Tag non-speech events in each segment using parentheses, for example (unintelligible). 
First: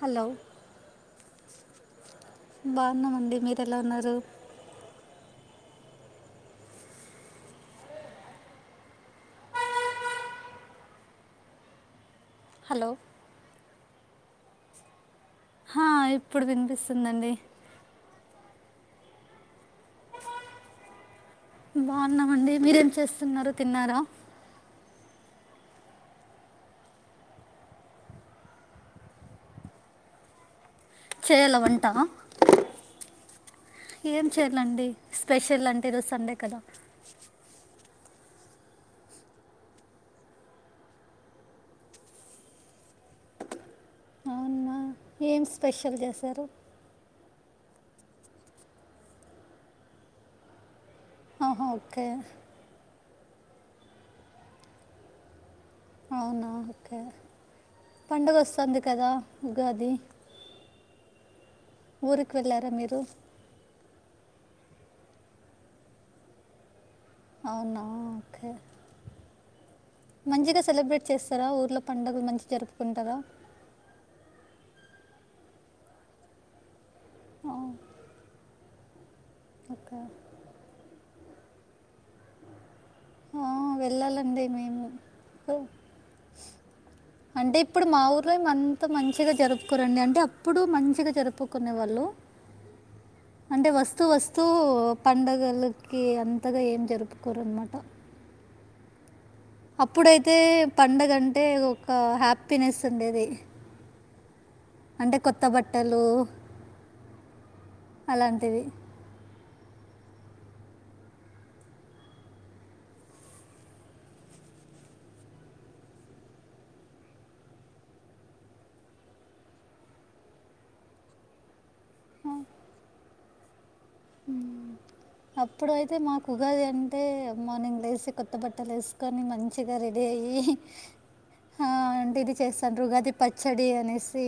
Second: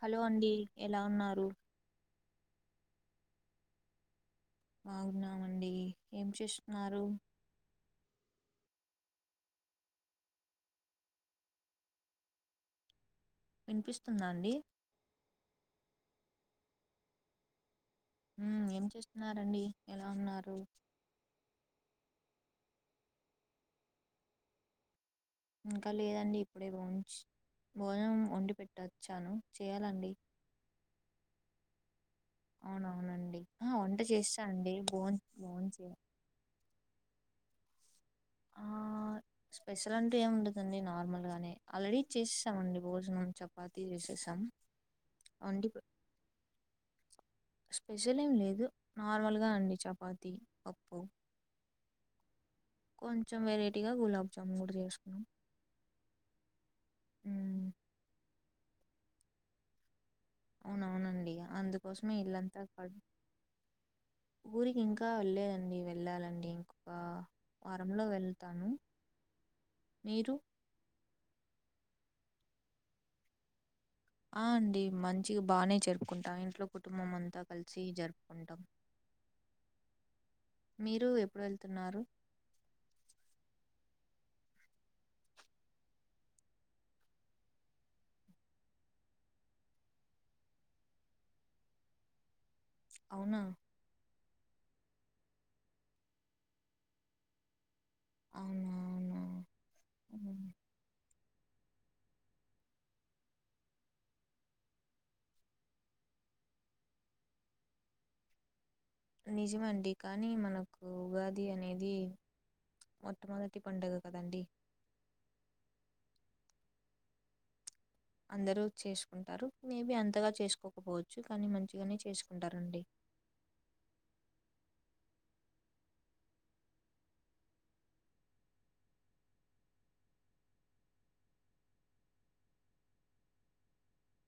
Hello అండి ఎలా ఉన్నారు బాగున్నామండి మీర ఎలా ఉన్నారు బాగున్నామండి ఏం చేస్తున్నారు హలో వినిపిస్తుందా అండి హ ఇప్పుడు వినిపిస్తుందండి ఉ ఏం చేస్తున్నండి ఎలా ఉన్నారు బాగున్నామండి మీరేం చేస్తున్నారు తిన్నారా ఇంకా లేదండి ఇప్పుడే భోచి భోజనం వండి పెట్టొచ్చాను చేయాలండి చేయల వంటా అవునవునండి ఆ వంట చేస్తా అండి చేయాలండి బోన్ స్పెషల్ అంటే ఈరోజు సండే కదా స్పెషల్ అంటే ఏము ఉండదండి నార్మల్ గానే ఆల్రెడీ చేసేసామండి భోజనం చపాతి చేసేసాం అవునా ఏం వండి పె స్పెషల్ చేశారు స్పెషల్ ఏం లేదు నార్మల్గా అండి చపాతి పప్పు ఆహా ఓకే కొంచెం వెరైటీగా గులాబ్ జామున్ కూడా చేసుకున్నాం అవునా ఓకే హ్మ్. పండగ వస్తుంది కదా ఉగాది అవునవునండి అందుకోసమే ఊరికి ఇల్లంతా వెళ్ళారా కా మీరు ఊరికి ఇంకా వెళ్లేదండి వెళ్ళాలండి అవునా వారంలో ఓకే వెళ్తాను. మీరు? మంచిగా సెలబ్రేట్ చేసి తరా ఊర్లో పండుగలు మంచిగా జరుపుకుంటారా హా అండి మంచి బాగానే జరుపుకుంటాం ఇంట్లో కుటుంబం అంతా కలిసి జరుపుకుంటాం అకా మీరు ఎప్పుడు వెళ్తున్నారు ఆ వెళ్ళాలండి మేము అంటే ఇప్పుడు మా ఊర్లో ఏమ అంత మంచిగా జరుపుకోరండి అంటే అప్పుడు మంచిగా జరుపుకునే వాళ్ళు అవునా? అంటే వస్తు వస్తు తూ పండుగలకి అంతగా ఏం జరుపుకోరున్నమాట అవునవునా! అప్పుడైతే హ్మ్. పండగ అంటే ఒక హ్యాపీనెస్ ఉండేది అంటే కొత్త బట్టలు అలాంటివి నిజమండి కానీ మనకు ఉగాది అనేది మొట్టమొదటి పండుగ కదండి అందరూ చేసుకుంటారు మేబి అంతగా చేసుకోకపోవచ్చు కానీ మంచి ఇవన్న చేసుకుంటారండి ఉ అప్పుడు అయితే మాకు ఉగాది అంటే మార్నింగ్ లేసి కొత్త బట్టలు వేసుకొని మంచిగా డేయి ఆ అంటే ఇది చేస్తాను ఉగాది పచ్చడి అనేసి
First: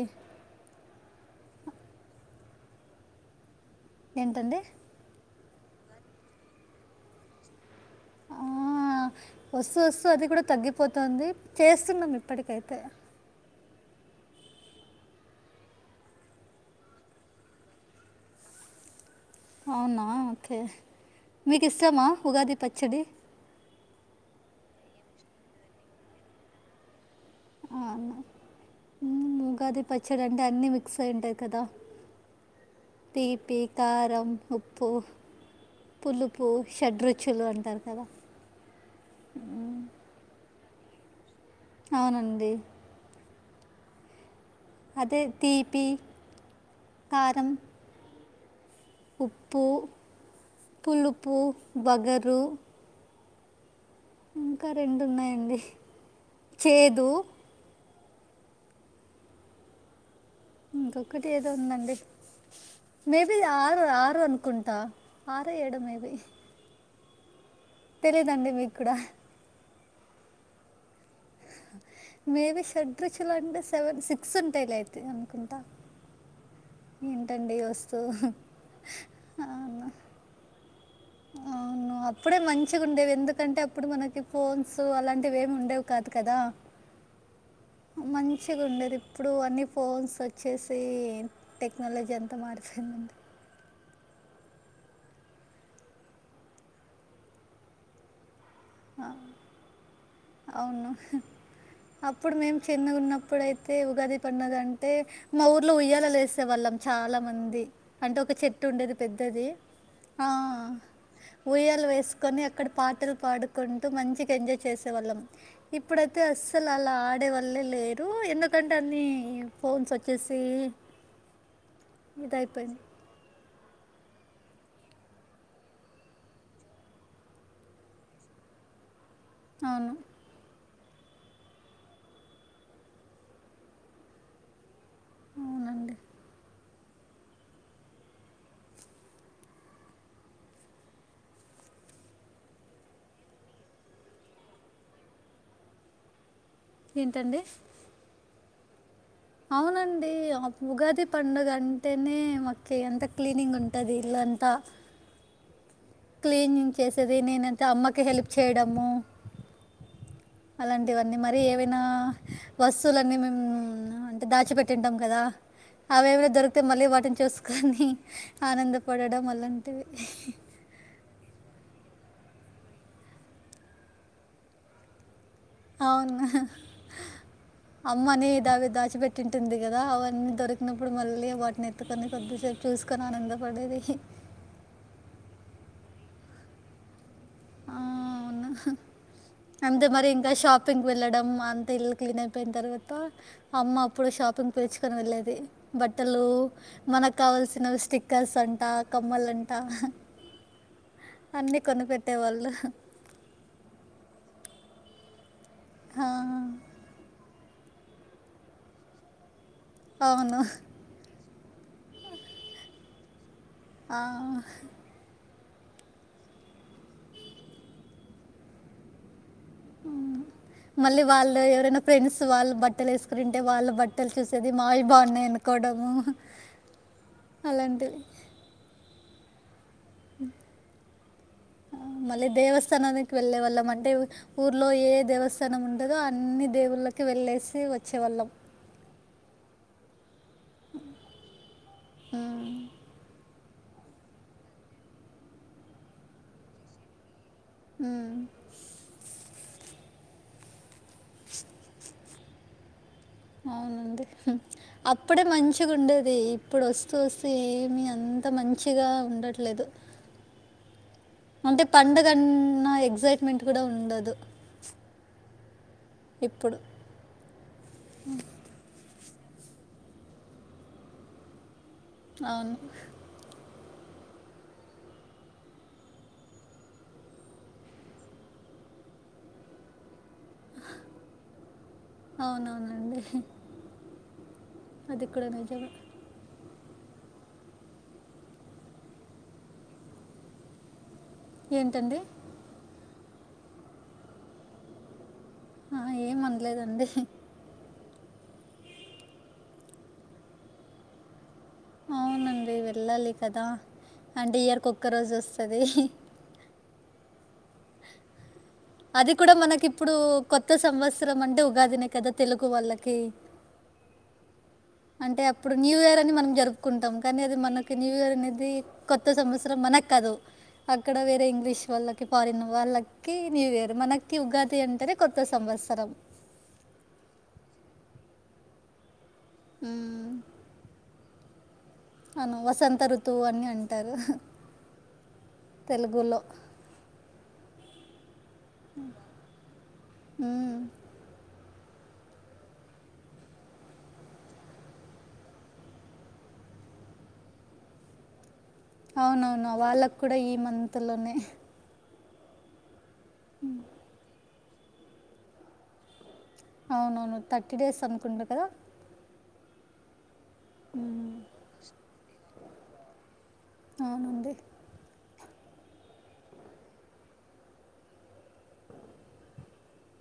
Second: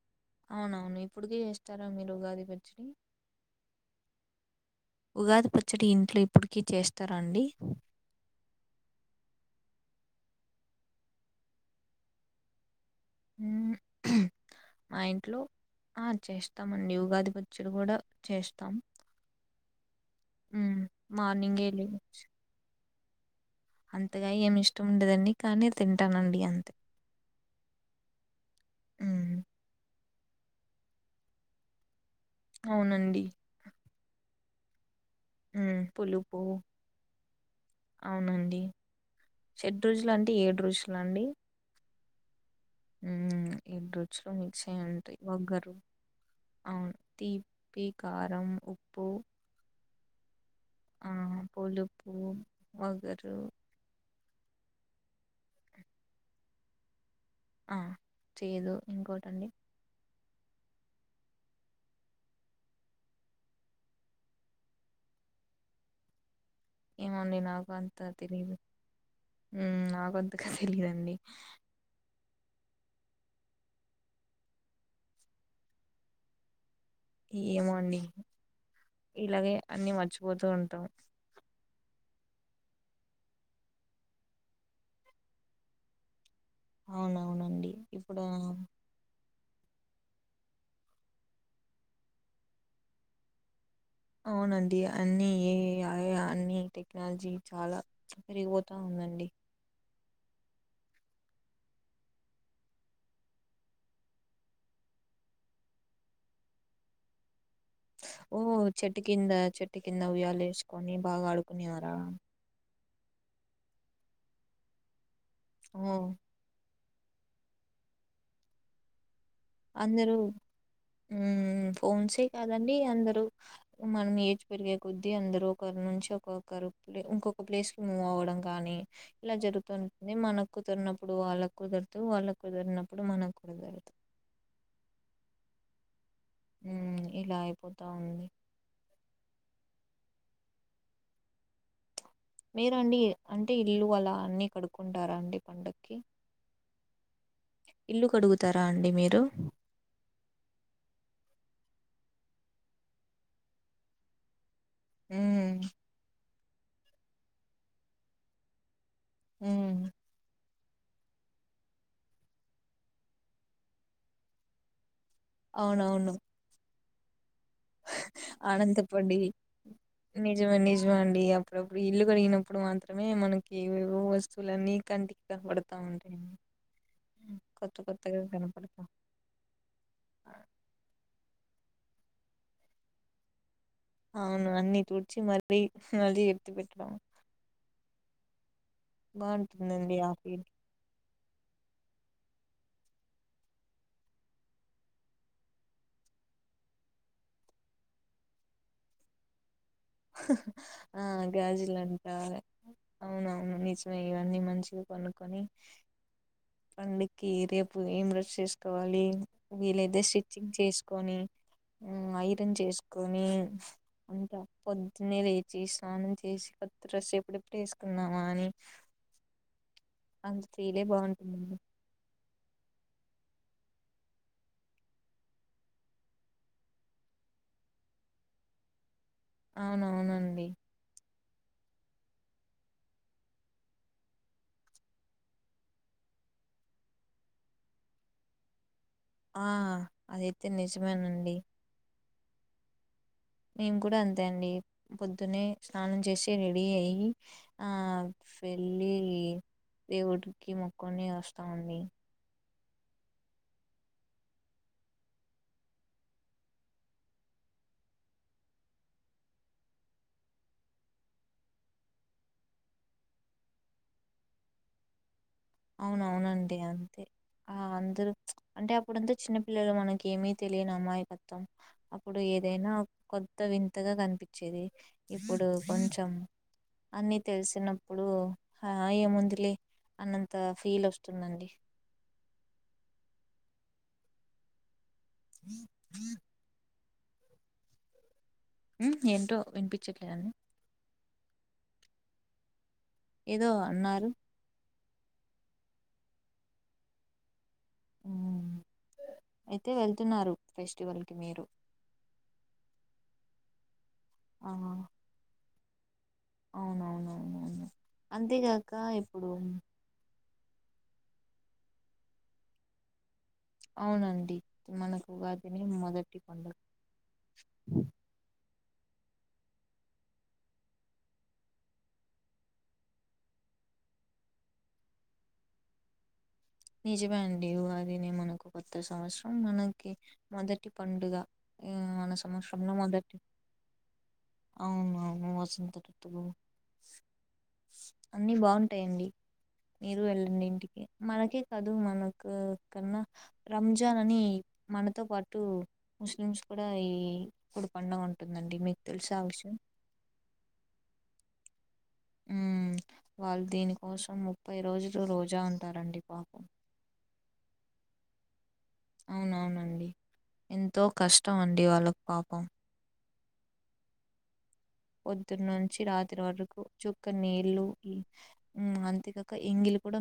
అవునవును ఇప్పుడుకి చేస్తార మీరు ఉగాది పచ్చడి ఏంటండి ఉగాది పచ్చడి ఇంట్లో ఇప్పటికీ చేస్తారాండి ఆ వస్తుూ వస్తుూ అది కూడా తగ్గిపోతుంది చేస్తున్నాం ఇప్పటికైతే ఉ మా ఇంట్లో ఆ చేస్తామండి ఉగాది పచ్చడి కూడా చేస్తాం అవునా ఓకే హ్మ్ మీకు మార్నింగే లే ఇస్తమా ఉగాది పచ్చడి అంతగా ఏమి ఇష్టం ఉండేదండి కానీ తింటానండి అంతే అవునా హ్మ్ ఉగాది పచ్చడి అంటే అన్ని మిక్స్ అయ్యి ఉంటాయి కదా అవునండి. తీపి కారం ఉప్పు పులుపు షడ్రుచులు అంటారు కదా షడ్ రోజులు అంటే ఏడు రుచులా అండి అవునండి ఉమ్ ఏంట మిక్స్ అయి ఉంటాయి అదే ఒగరు తీపి అవును కారం తీపి కారం ఉప్పు, ఉప్పు ఆ పులుపు ఒగరు టో ఇంకా రెండు ఉన్నాయండి చేదు చేదు ఇంకోటి అండి ఇంకొకటి ఏదో ఉందండి మేబి ఆరు ఆరు అనుకుంటా ఆరు ఏడు మేబి ఏమో అండి నాకు అంత గా తెలియదు కూడా నాకంతగా తెలీదండి మేబీ షడ్ రుచులు అంటే సెవెన్ సిక్స్ ఉంటాయి లేయితే అనుకుంటా ఏంటండి ఈ ఏమోండి వస్తువు ఇలాగే అన్ని మర్చిపోతూ ఉంటాం ఆ ఆ అప్పుడే మంచిగా ఉండేవి ఎందుకంటే అప్పుడు మనకి ఫోన్స్ అలాంటివి ఏమి ఉండేవి కాదు కదా అవునవునండి ఇప్పుడు ఆ మంచిగా ఉండేది ఇప్పుడు అన్నీ ఫోన్స్ వచ్చేసి టెక్నాలజీ అంతా మారిపోయిందండి అవునండి అన్నిఏ అన్నిటెక్నాలజీ చాలా పెరిగిపోతూ ఉందండి అవును అప్పుడు మేము చిన్నగా ఉన్నప్పుడుయితే ఉగాది పండగ అంటే మా ఊర్లో ఉయ్యాల లేసే వాళ్ళం చాలా మంది అంటే ఒక ఓ చెట్టు ఉండేది కింద పెద్దది చెట్టు కింద ఆ ఉయ్యాలేసుకొని బాగా ఉయ్యాల ఆడుకునేవారా వేసుకొని అక్కడ పాటలు పాడుకుంటూ మంచిగా ఎంజాయ్ చేసేవాళ్ళం ఓ ఇప్పుడైతే అస్సలు అలా ఆడే వాళ్లే లేరు ఎందుకంటే అన్ని ఫోన్స్ అందరూ వచ్చేసి ఫోన్ సే కాదండి ఇదైపోయింది అందరూ మనం ఏజ్ పెరిగే కొద్దీ అందరు ఒకరి నుంచి ఒక్కొక్కరు లే ఇంకొక ప్లేస్ కి మూవ్ అవ్వడం కాని ఇలా అవును జరుగుతుంటుంది మనం కుదుర్నప్పుడు వాళ్లకు కుదరదు వాళ్ళకు కుదిరినప్పుడు మనకుదరదు అవునండి ఇలా అయిపోతా ఉంది మీరండి అంటే ఇల్లు అలా అన్ని కడుక్కుంటారా అండి పండక్కి ఎంత అండి తరా అండి మీరు అవునండి ఆపు ఉగాది పండుగ అ తేనే మాకి ఎంత క్లీనింగ్ ఉంటది ఇల్లంతా హూ క్లీనింగ్ చేసేది నేనంత అమ్మకి హెల్ప్ చేయడము హ అలాంటివన్నీ మరి ఏవైనా వస్తువులన్నీ మేము అంటే దాచిపెట్టింటాం కదా అవేవైనా దొరికితే మళ్ళీ వాటిని చూసు ఆనందపడి అలాంటివి నిజమే నిజమాండి అప్పుడప్పుడు ఇల్లు కరిగినప్పుడు మాత్రమే మనకి ఏవేవో వస్తువులన్నీ కంటి అవునా కొత్త కొత్తగా అమ్మనే దావి కనపడతా దాచిపెట్టు ఉంటుంది కదా అవన్నీ దొరికినప్పుడు మళ్ళీ వాటిని అందుకని కొద్దిసేపు చూసుకొని ఆనందపడేది అవును అన్ని తుడ్చి మరి మళ్ళీ ఎత్తి పెట్టడం ఆ అవున అంతే బాగుంటుందండి మరి ఆ ఇంకా ఫీల్ షాపింగ్కి వెళ్ళడం మా అంత ఇల్లు క్లీన్ అయిపోయిన తర్వాత అమ్మ అప్పుడు షాపింగ్ పిలుచుకొని వెళ్లేేది బట్టలు మనకు కావల్సినవి స్టిక్కర్స్ అంట కమ్మలం ట ఆ అన్ని గాజులంట కొనిపెట్టేవాళ్ళు అవునవును నిజమే ఇవన్నీ మంచిగా కొనుక్కొని ఆ, పండక్ కి రేపు ఏం డ్రెస్ వేసుకోవాలి వీలైతే అవును స్టిచ్చింగ్ చేసుకొని ఉమ్ ఐరన్ చేసుకొని ఆ ద్దున్నే లేచి స్నానం చేసి కొత్త డ్రెస్సు ఎప్పుడెప్పుడు ఎసుకుందామా అని మ్ అంత ఫీలే మళ్ళీ వాళ్ళు బాగుంటుందండి ఎవరైనా ఫ్రెండ్స్ త్ వాళ్ళు బట్టలు వేసుకునింటే వాళ్ళ బట్టలు చూసేది మావి బాగున్నాయి అనుకోవడము అలాంటివి అవునవునండి ఆ మళ్ళీ దేవస్థానానికి వెళ్ళే వాళ్ళం అంటే ఊర్లో ఏ దేవస్థానం ఉంటదో అన్ని దేవుళ ళ్ళకి వెళ్ళేసి వచ్చేవాళ్ళం ఆ అదైతే నిజమేనండి ఆ మేము కూడా అంతే అండి పొద్దునే స్నానం చేసి రెడీ అయ్యి ఆ ఉమ్ వెళ్ళి దేవుడికి మొక్కొని వస్తామండి అవునండి అప్పుడే మంచిగా ఉండేది ఇప్పుడు వస్తూ వస్తూ ఏమి అం అంత మంచిగా ఉండట్లేదు అంటే పండగన్నా ఎక్సైట్మెంట్ కూడా ఉండదు అవునవునండి ఇప్పుడు అంతే ఆ అందరు అంటే అప్ అప్పుడంతా చిన్న పిల్లలు మనకి ఏమీ తెలియని అమాయకత్వం అప్పుడు అవును ఏదైనా కొత్త వింత కొత్తగా కనిపించేది ఇప్పుడు కొంచెం అన్ని తెలిసినప్పుడు ఆ ఏముందిలే అన్నంత అంత ఫీల్ వస్తుందండి అవునవునండి అది ఇక్కడ నిజమే ఉమ్ ఏంటో వినిపించట్లేదండి ఏంటండి ఏదో అన్నారు ఆ ఏం అనలేదండి ఉమ్ అయితే వెళ్తున్నారు ఫెస్టివల్ కి మీరు అవునండి వెళ్ళాలి కదా అంటే ఆ! ఇయర్కు ఒక్క రోజు వస్తది అవునవునవునవును అంతేగాక అది ఇప్పుడు కూడా మనకి ఇప్పుడు కొత్త సంవత్సరం అంటే ఉగాదినే కదా తెలుగు వాళ్ళకి అవునండి మనకు అంటే అప్పుడు ఉగాదినే న్యూ ఇయర్ అని మొదటి మనం పండుగ. జరుపుకుంటాం కానీ అది మనకి న్యూ ఇయర్ అనేది కొత్త సంవత్సరం మనక్కాదు అక్కడ వేరే ఇంగ్లీష్ వాళ్ళకి ఫారిన్ వాళ్ళకి న్యూ ఇయర్ మనకి ఉగాది అంటేనే కొత్త సంవ వసరం నిజమే అండి ఉగాదినే మనకు కొత్త సంవత్సరం మనకి మొదటి పండుగ ఆ, మన అవును వసంత ఋతువు అని అంటారు అవునవును వసంత తెలుగులో ఋతువు అన్ని బాగుంటాయండి మీరు వెళ్ళండి మ్మ్. ఇంటికి మనకి కాదు మనకు కన్నా రంజాన్ అని మనతో పాటు ముస్లిమ్స్ కూడా ఈ ఇప్పుడు పండగ ఉంటుంది అవునవును వాళ్ళకు కూడా ఈ మంత్ లోనే ఉమ్ వాళ్ళు దీని కోసం ముప్పై రోజులు రోజా ఉంటారండి పాపం అవునవును థర్టీ డేస్ అనుకుంట కదా అవునవునండి ఎంతో కష్టం అండి వాళ్ళకు పాపం అవునండి పొద్దున్న నుంచి రాత్రి వరకు చుక్క నీళ్లు అంతేగాక ఇంగిలి కూడా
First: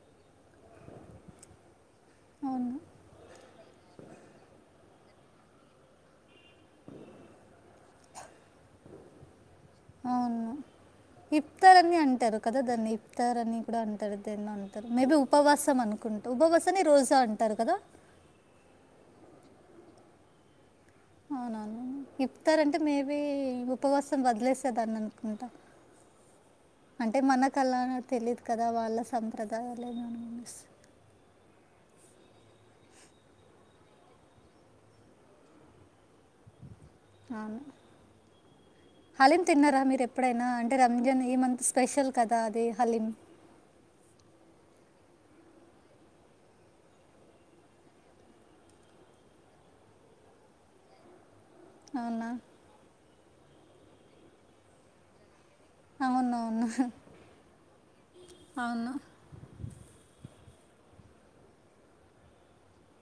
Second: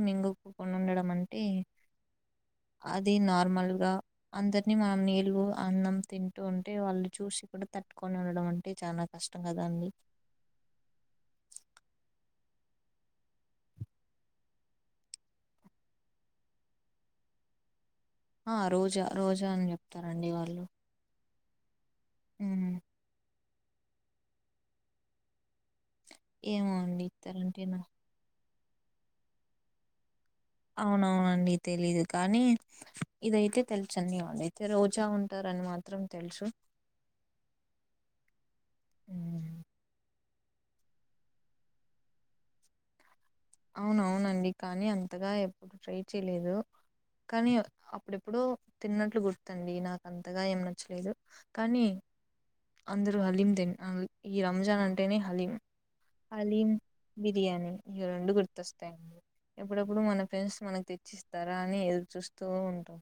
అవును అ న (unintelligible) గా అందరినీ మనం నిల్వు అన్నం తింటూ ఉంటే వాళ్ళు చూసి కూడా తట్టుకొని ఉండడం అంటే చాలా కష్టం కదా అండి అవును ఇప్తారని అంటారు కదా దాన్ని ఇప్తారని కూడా అంటారు దేన్నో అంటారు మేబీ ఉపవాసం అనుకుంటా ఉపవాసాన్ని రోజా అంటారు కదా ఆ రోజా రోజా అని చెప్తారండి వాళ్ళు అవునవును ఇప్తారంటే ఉమ్, మేబీ ఉపవాసం వదిలేసేదాన్నీ అనుకుంటా ఏమో అండి అంటే ఇస్తారంటే మనకలా నాకు తెలీదు కదా వాళ్ళ సంప్రదాయాల ఏమని అవునవునండి తెలీదు కానీ ఇదయితే తెలుచండి అయితే రోజా ఉంటారు ని మాత్రం తెలుసు అవును హాలిం ఉమ్, తిన్నారా మీరు ఎ ఎప్పుడైనా అంటే రంజన్ ఈ మంత్ స్పెషల్ కదా అది హలీం అవునవునండి కానీ అంతగా ఎప్పుడు ట్రై చేయలేదు కానీ అప్పుడెప్పుడో తిన్నట్లు గుర్తుంది నాకు అంతగా ఏం నచ్చలేదు కానీ అవునా అందరూ హలీం తిం ఈ రంజాన్ అంటేనే హలీం అవునవును అలీం బిర్యానీ ఇవి రెండు అవును గుర్తొస్తాయిండి ఎప్పుడెప్పుడు మన ఫ్రెండ్స్ మనకు తెచ్చిస్తారా అని ఎదురు చూస్తూ ఉంటాం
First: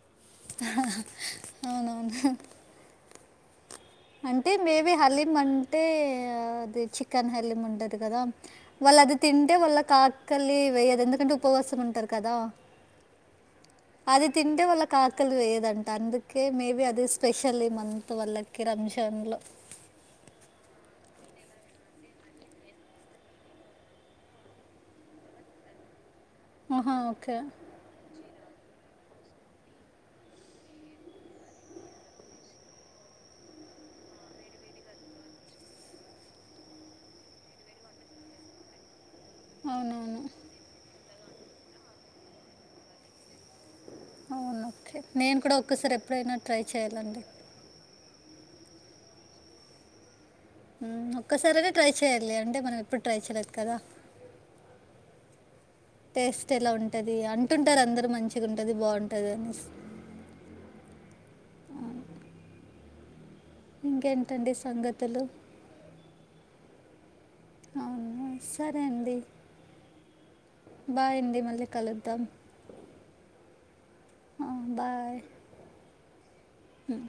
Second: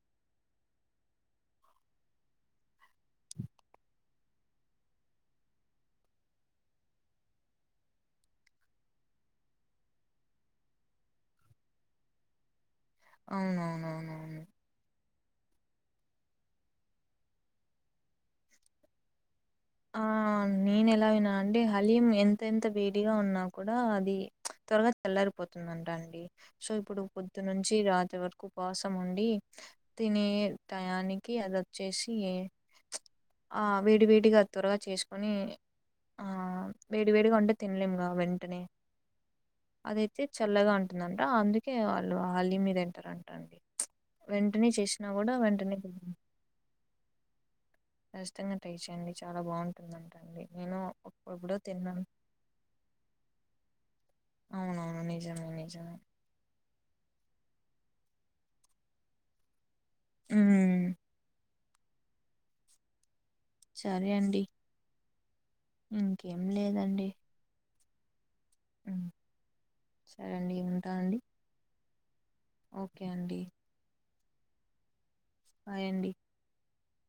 హహహ అవునవును హహ అంటే మేబీ హలీం అంటే అది చికెన్ హలీం ఉంటది కదా వాళ్ అది తింటే వాళ్ళ కాకలి వేయదు ఎందుకంటే ఉపవాసం ఉంటారు కదా అవునవునవునవును క్కలి వేయదంట అందుకే మేబి అది స్పెషల్లీ మంత్ వల్లకి కి రంజాన్లో ఆ నేను ఎలా విన్నా అంటే హలీం ఎంత ఎంత బేటిగా ఉన్నా కూడా అది త్వరగా చల్ రిపోతుందింటాండి సో ఆహా! ఇప్పుడు ఓకే. పొద్దు నుంచి రాత్ర వర ఉపాసం ఉండి తినే టయానికి అద చ్చేసి ఆ వేడి వేడిగా త్వరగా చేసుకు కొని ఆ వేడి వేడిగా ఉంటే తినలేముగా వెంటనే అవునవును. అదైతే చల్లగా ఉంటుందంట అందుకే వాళ్ళు హల్లీ మె దింటారంటండి అవును. వెంటనే ఓకే. చేసినా గుడా నేను కూడా వెంటనే ఒక్కసారి ఎప్పుడైనా ట్రై చేయాలండి. తంగ ట్రై చేయండి చాలా బాగుంటుందంటండి ఒక్కసారిైన ట్రై చెయ్యాలి అంటే మనం ఎప్పుడు ట్రై చెయలేదు కదా అవునవును నిజమే నిజమే టేస్ట్ ఎలా ఉంటది అంటుంటారు అందరు మంచిగా ఉంటది బాగుంటది అనే మ్ సరే అండి ఇంకేంటండి సంగతులు ఇంకేం లేదండి అవును సరే ఉమ్ అండి సరే అండి ఉంటా అండి బాగుడి మళ్ళీ కలుద్దాం ఓకే అండి ఆ బాయ్ బాయండి హ్మ్